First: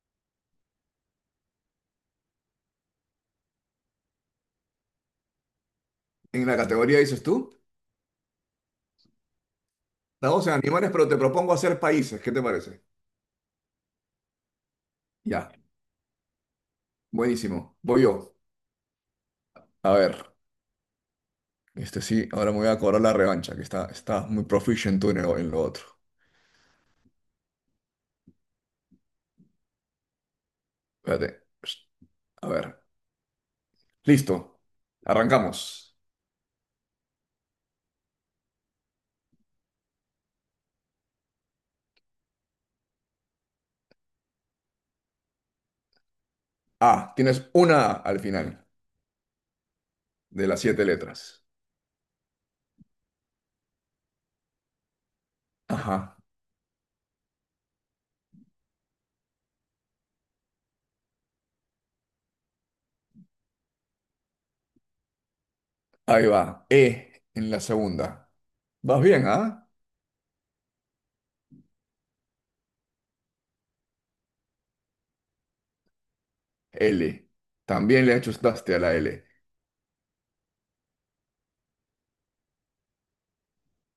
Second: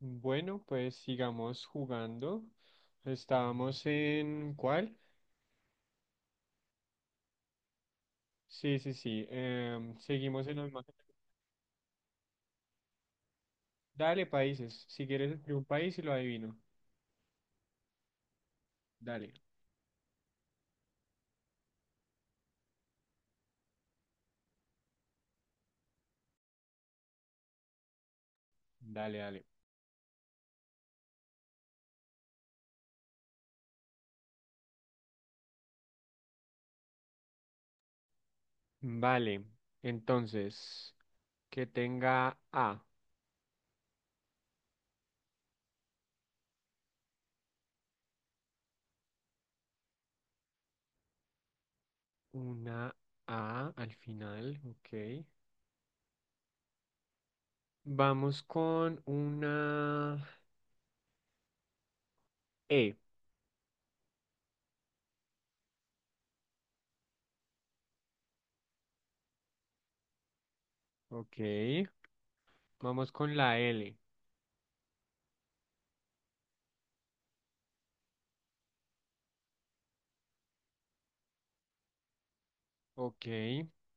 Bueno, pues sigamos jugando. Estábamos en ¿cuál? En la categoría dices tú, Sí, sí, sí. Seguimos estamos en en los más. animales, pero te propongo hacer países. ¿Qué te parece? Dale, países. Si quieres Ya, escribir un país y lo adivino. buenísimo. Voy yo. Dale, A ver, este sí, ahora me voy a cobrar la revancha, que está muy proficient tú en lo otro. dale. Espérate. Psst, a ver, listo. Arrancamos. Vale. Entonces, que tenga A. A, tienes una A al final de las siete letras. Una A al final. Ok. Ajá, Vamos con una E. ahí va. E en la segunda. Vas bien, ¿ah? Ok. Vamos con la L. L. También le ajustaste a la L. Ok.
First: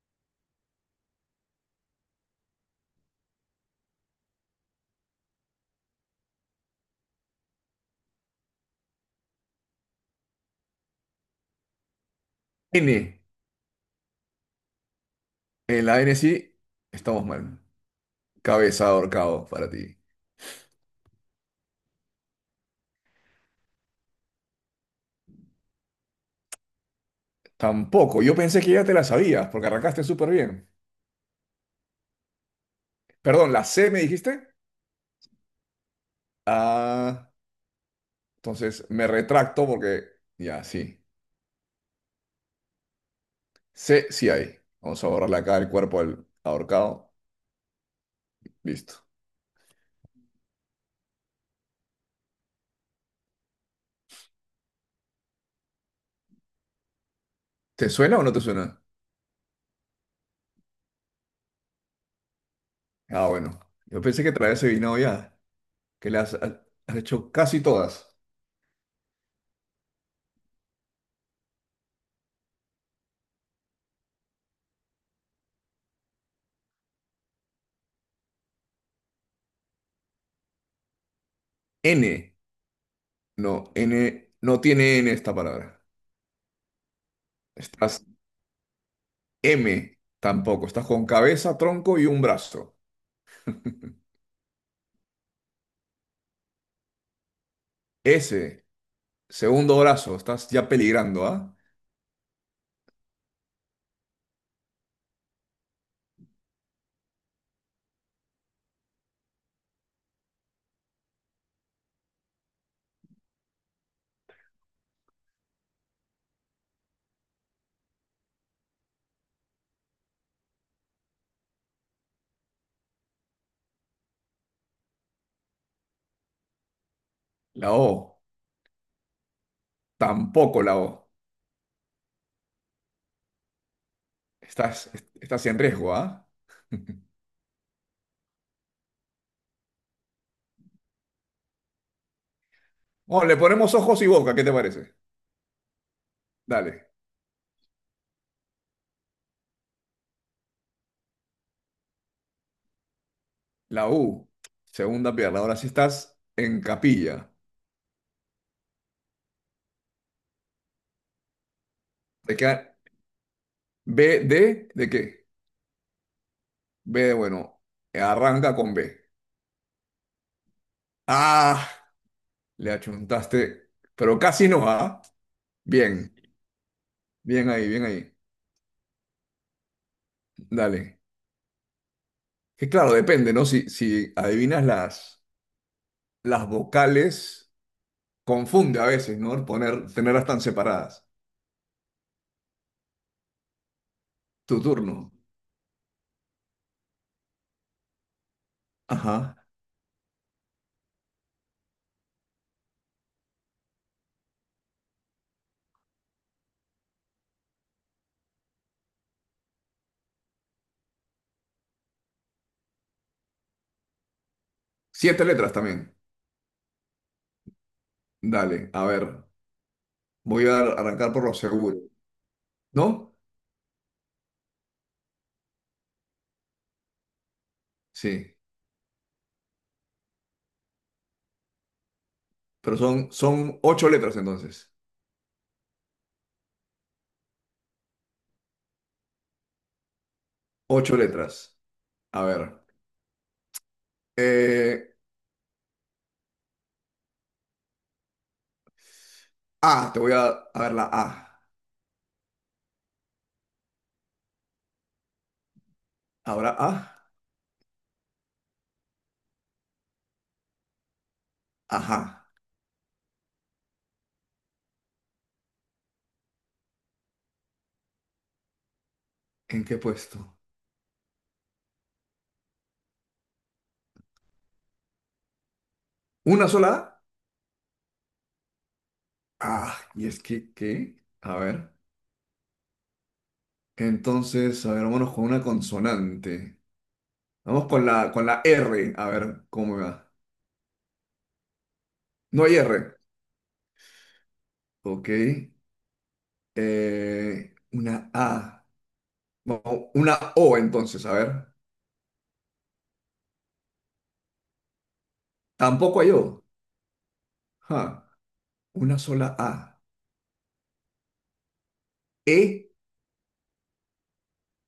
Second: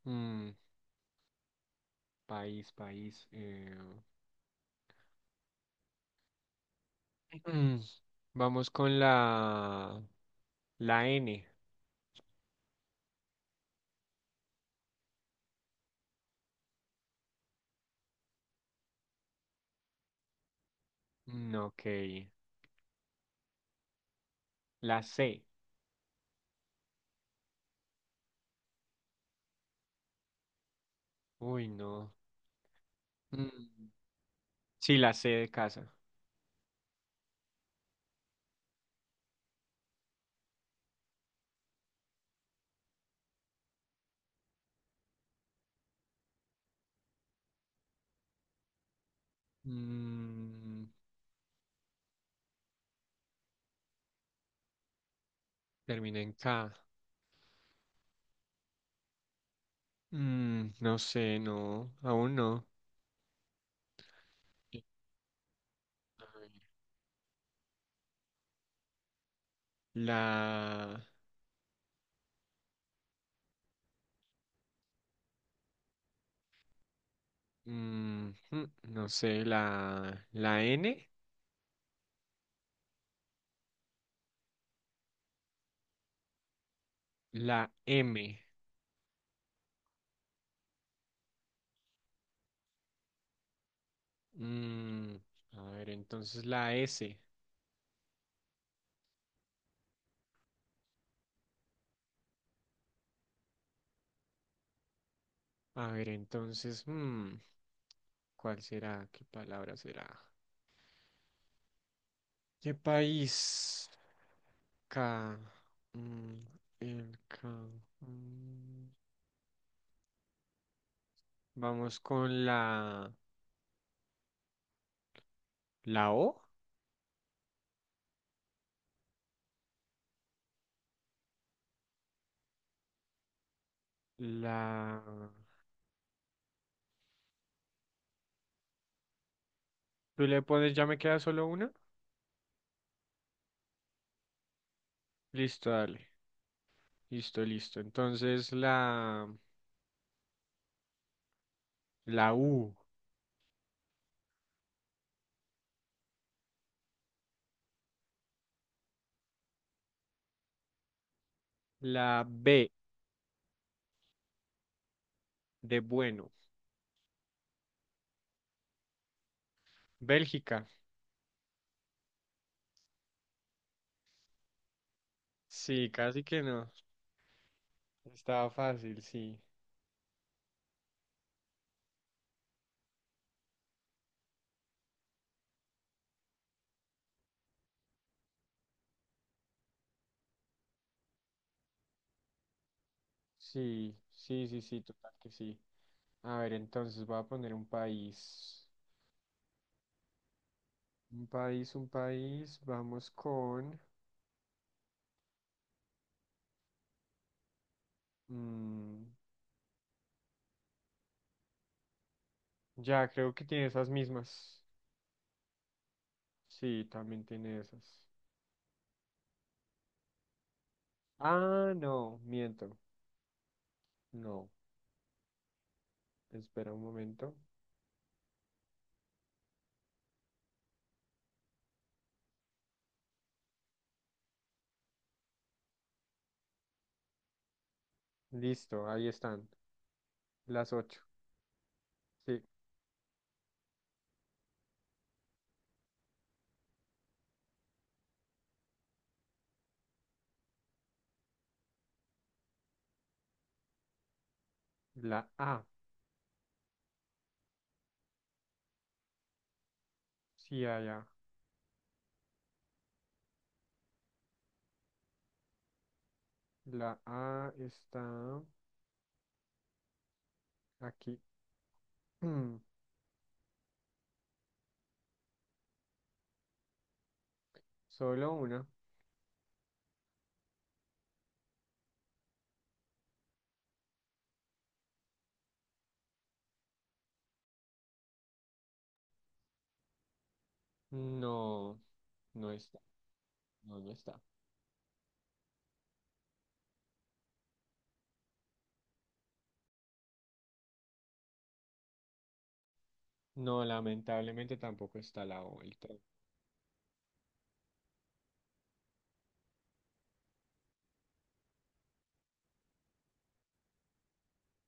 mm, País, país. Mm, Vamos con la N. N. En la N sí, estamos mal. Cabeza de ahorcado para ti. Ok. La C. Tampoco. Yo pensé que ya te la sabías porque arrancaste súper bien. Uy, no. Perdón, ¿la Mm, C me dijiste? Sí, la C de casa. Ah, entonces me retracto porque ya, sí. C sí hay. Vamos a borrarle acá el cuerpo al ahorcado. Listo. Mm, Termina en K. ¿Te suena o no te suena? No sé, no. Aún no. Ah, bueno. Yo pensé que traías adivinado ya, que le has hecho casi todas. La... no sé, la N. N. No, N. No tiene N esta palabra. La Estás M. M. Tampoco. Estás con cabeza, tronco y un brazo. Mm, a ver, entonces la S. S. Segundo brazo, estás ya peligrando, ¿ah? A ver, entonces, ¿cuál será? ¿Qué palabra será? ¿Qué país? K. mm, el K. mm. Vamos con la O. La O, tampoco la O. Estás, La... estás en riesgo, ¿ah? ¿Tú le pones, ya me queda solo una? Bueno, le ponemos ojos y boca, ¿qué te parece? Listo, dale. Dale. Listo, listo. Entonces la U. La U, segunda pierna. Ahora sí estás en capilla. La Te queda B B ¿de qué? de bueno. B de bueno. Arranca con B. Bélgica. Ah, le achuntaste, pero casi no, ¿ah? Sí, Bien, casi que no. bien ahí, bien ahí. Estaba fácil, sí. Dale. Que claro, depende, ¿no? Si adivinas las vocales. Confunde a veces, ¿no? Poner, tenerlas tan separadas. Sí, sí, Tu sí, sí, turno. total que sí. A ver, entonces voy a poner un país. Ajá. Un país, un país, vamos con... mm, ya, creo que tiene esas mismas. Siete letras también. Sí, también tiene esas. Dale, a ver. Voy a arrancar por lo Ah, seguro. no, miento. ¿No? No, espera un momento. Sí. Pero son ocho letras entonces. Listo, ahí están. Las Ocho ocho. letras. A Sí, ver. Eh, A, a ver la A. la A. Ahora A. Sí, allá. Ajá. La A está ¿En qué puesto? aquí. Mm, ¿Una sola Solo una. A? Ah, y es que, ¿qué? A ver. Entonces, a ver, vámonos con una consonante. Vamos con la R. A ver, ¿cómo me va? No, No no hay está. R. No, no está. Ok. Una A. Vamos, una O entonces, a ver. No, lamentablemente tampoco está la O. El todo. Tampoco hay O. Ja, una sola A. E,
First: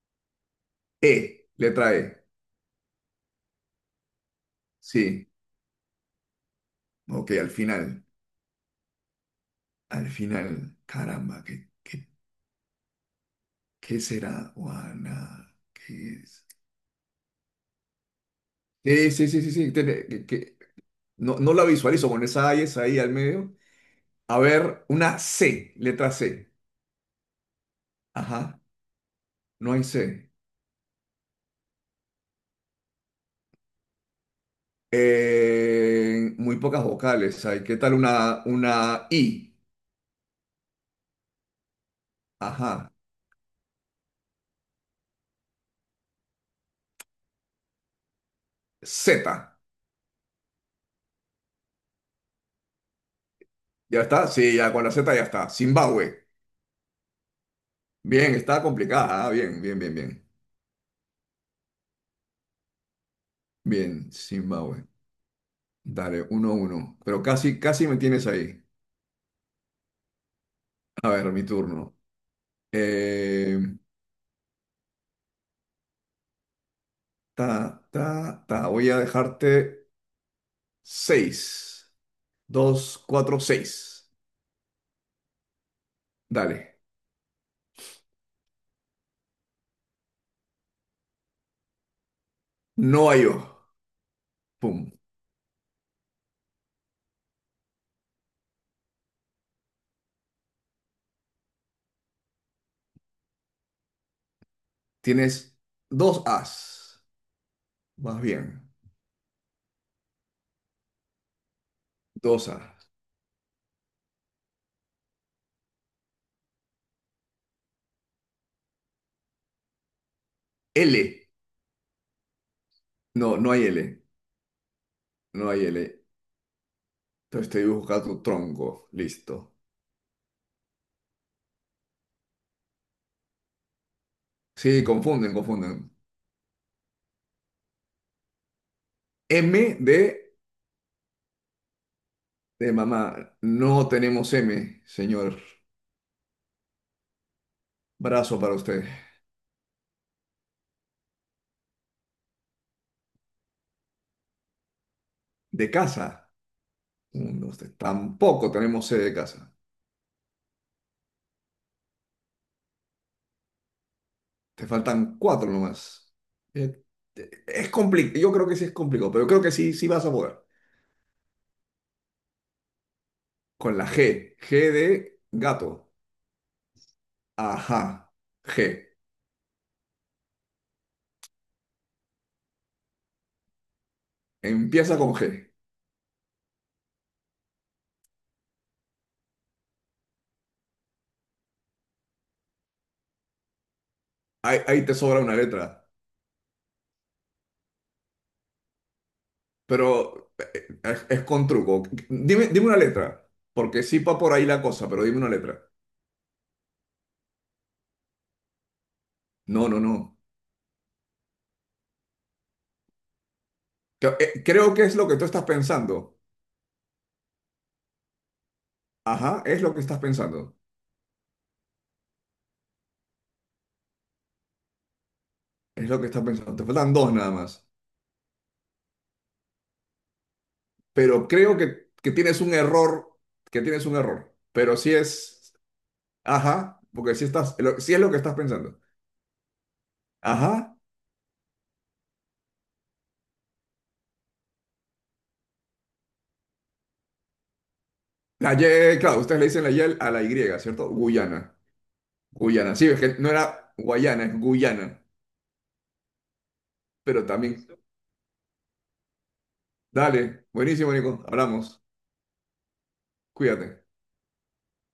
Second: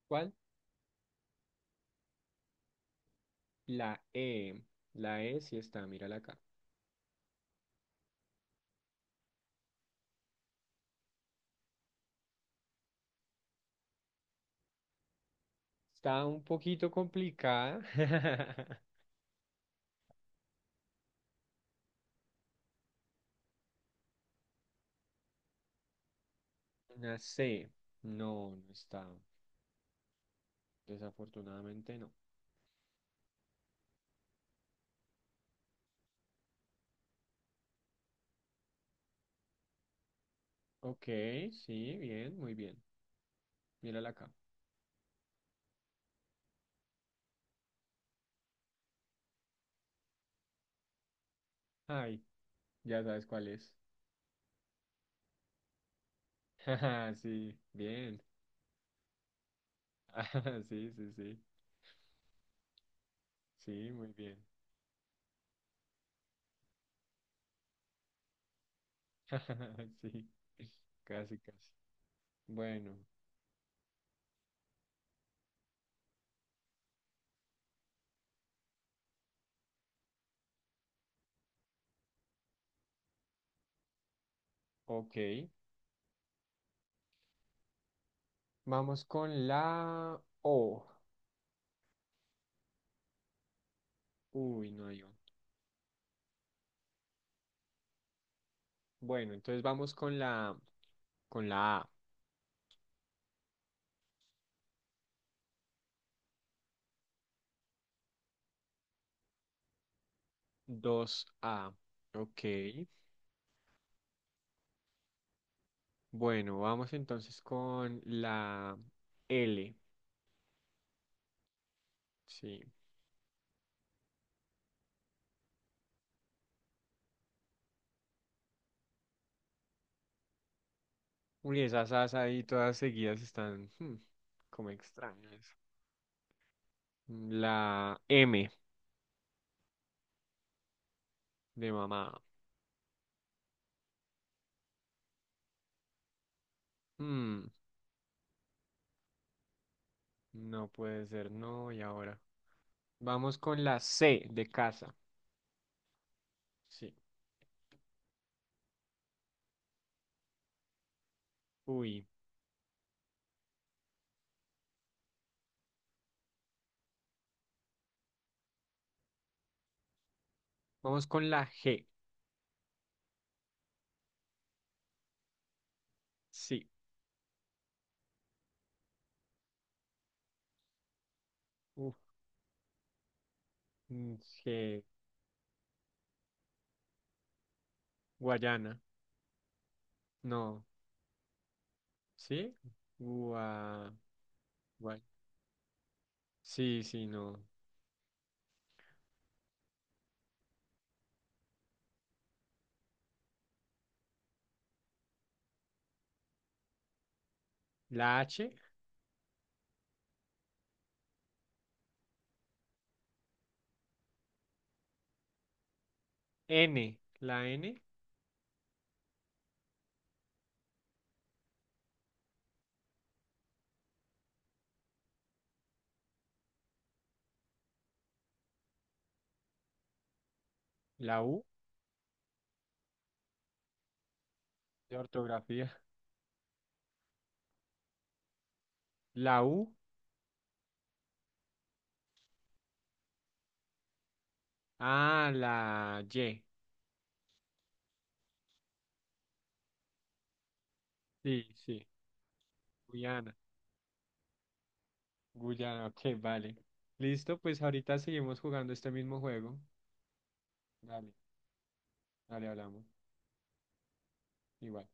¿Cuál? E, letra E. La E, la Sí. E sí está, mírala acá. Ok, al final. Al final. Caramba, ¿qué será? Juana, ¿qué Está un es? poquito complicada. Sí, sí, sí, sí. No, no la visualizo con esa A y esa I al medio. A ver, una C, letra C. Una C, no, Ajá, no está. no hay C. Desafortunadamente no. Muy pocas vocales hay. ¿Qué tal una I? Ok, sí, bien, muy bien. Ajá. Mírala acá. Z. Ay, ya sabes cuál es. ¿Ya está? Sí, ya con la Z ya está. Zimbabue. Sí, bien. Bien, está complicada. Bien, bien, bien, bien. Sí, sí, sí. Sí, Bien, muy bien. Zimbabue. Dale, uno, uno. Pero casi, casi me tienes ahí. Sí, A ver, casi, mi casi. turno. Bueno, Eh, ta, ta, ta. Voy a dejarte seis. Dos, cuatro, seis. ok. Dale. Vamos con la O. No hay O. Uy, no Pum. hay O. Bueno, entonces vamos con la... Con la A, Tienes dos As. Más bien, 2A. dos Ok. Bueno, vamos entonces con la L. L. Sí. No, no hay L. No hay L. Entonces estoy buscando tronco. Listo. Uy, esas As ahí todas seguidas están hmm, como Sí, confunden, extrañas. confunden. La M M de, de mamá. de mamá. No tenemos M, señor. Hmm, Brazo para usted. no puede ser, no, y ahora. Vamos con la C de casa. De casa. Sí. Uno, usted. Tampoco tenemos C de casa. Uy. Te faltan cuatro nomás. Eh, Es complicado. Yo creo que sí es complicado, pero creo que sí, sí vas a poder. Vamos con la G. Con la G. G de gato. Sí. Ajá. G. Uf, mm, G. Empieza con G. Guayana. No. ¿Sí? Gua... Ahí te sobra una letra, Sí, sí, no. pero es con truco. Dime, dime una letra, porque sí va por ahí la cosa, pero dime una letra. La H, No, no, no. Creo que es lo que tú estás pensando. N, Ajá, es lo que estás pensando. Es lo que estás pensando. Te faltan dos nada más. la Pero U creo que tienes un error, que tienes un error. Pero sí de es, ortografía. ajá, porque sí estás, sí es lo que estás pensando. La U, Ajá. ah, la Y. La Y, claro, ustedes le dicen la Y a la Y, ¿cierto? Sí, Guyana. sí, Guyana. Sí, es que no Guyana, era Guayana, es Guyana. Guyana, ok, vale. Pero Listo, pues también, ahorita seguimos jugando este mismo juego. dale, buenísimo, Dale, Nico, hablamos, dale, hablamos. cuídate. Igual.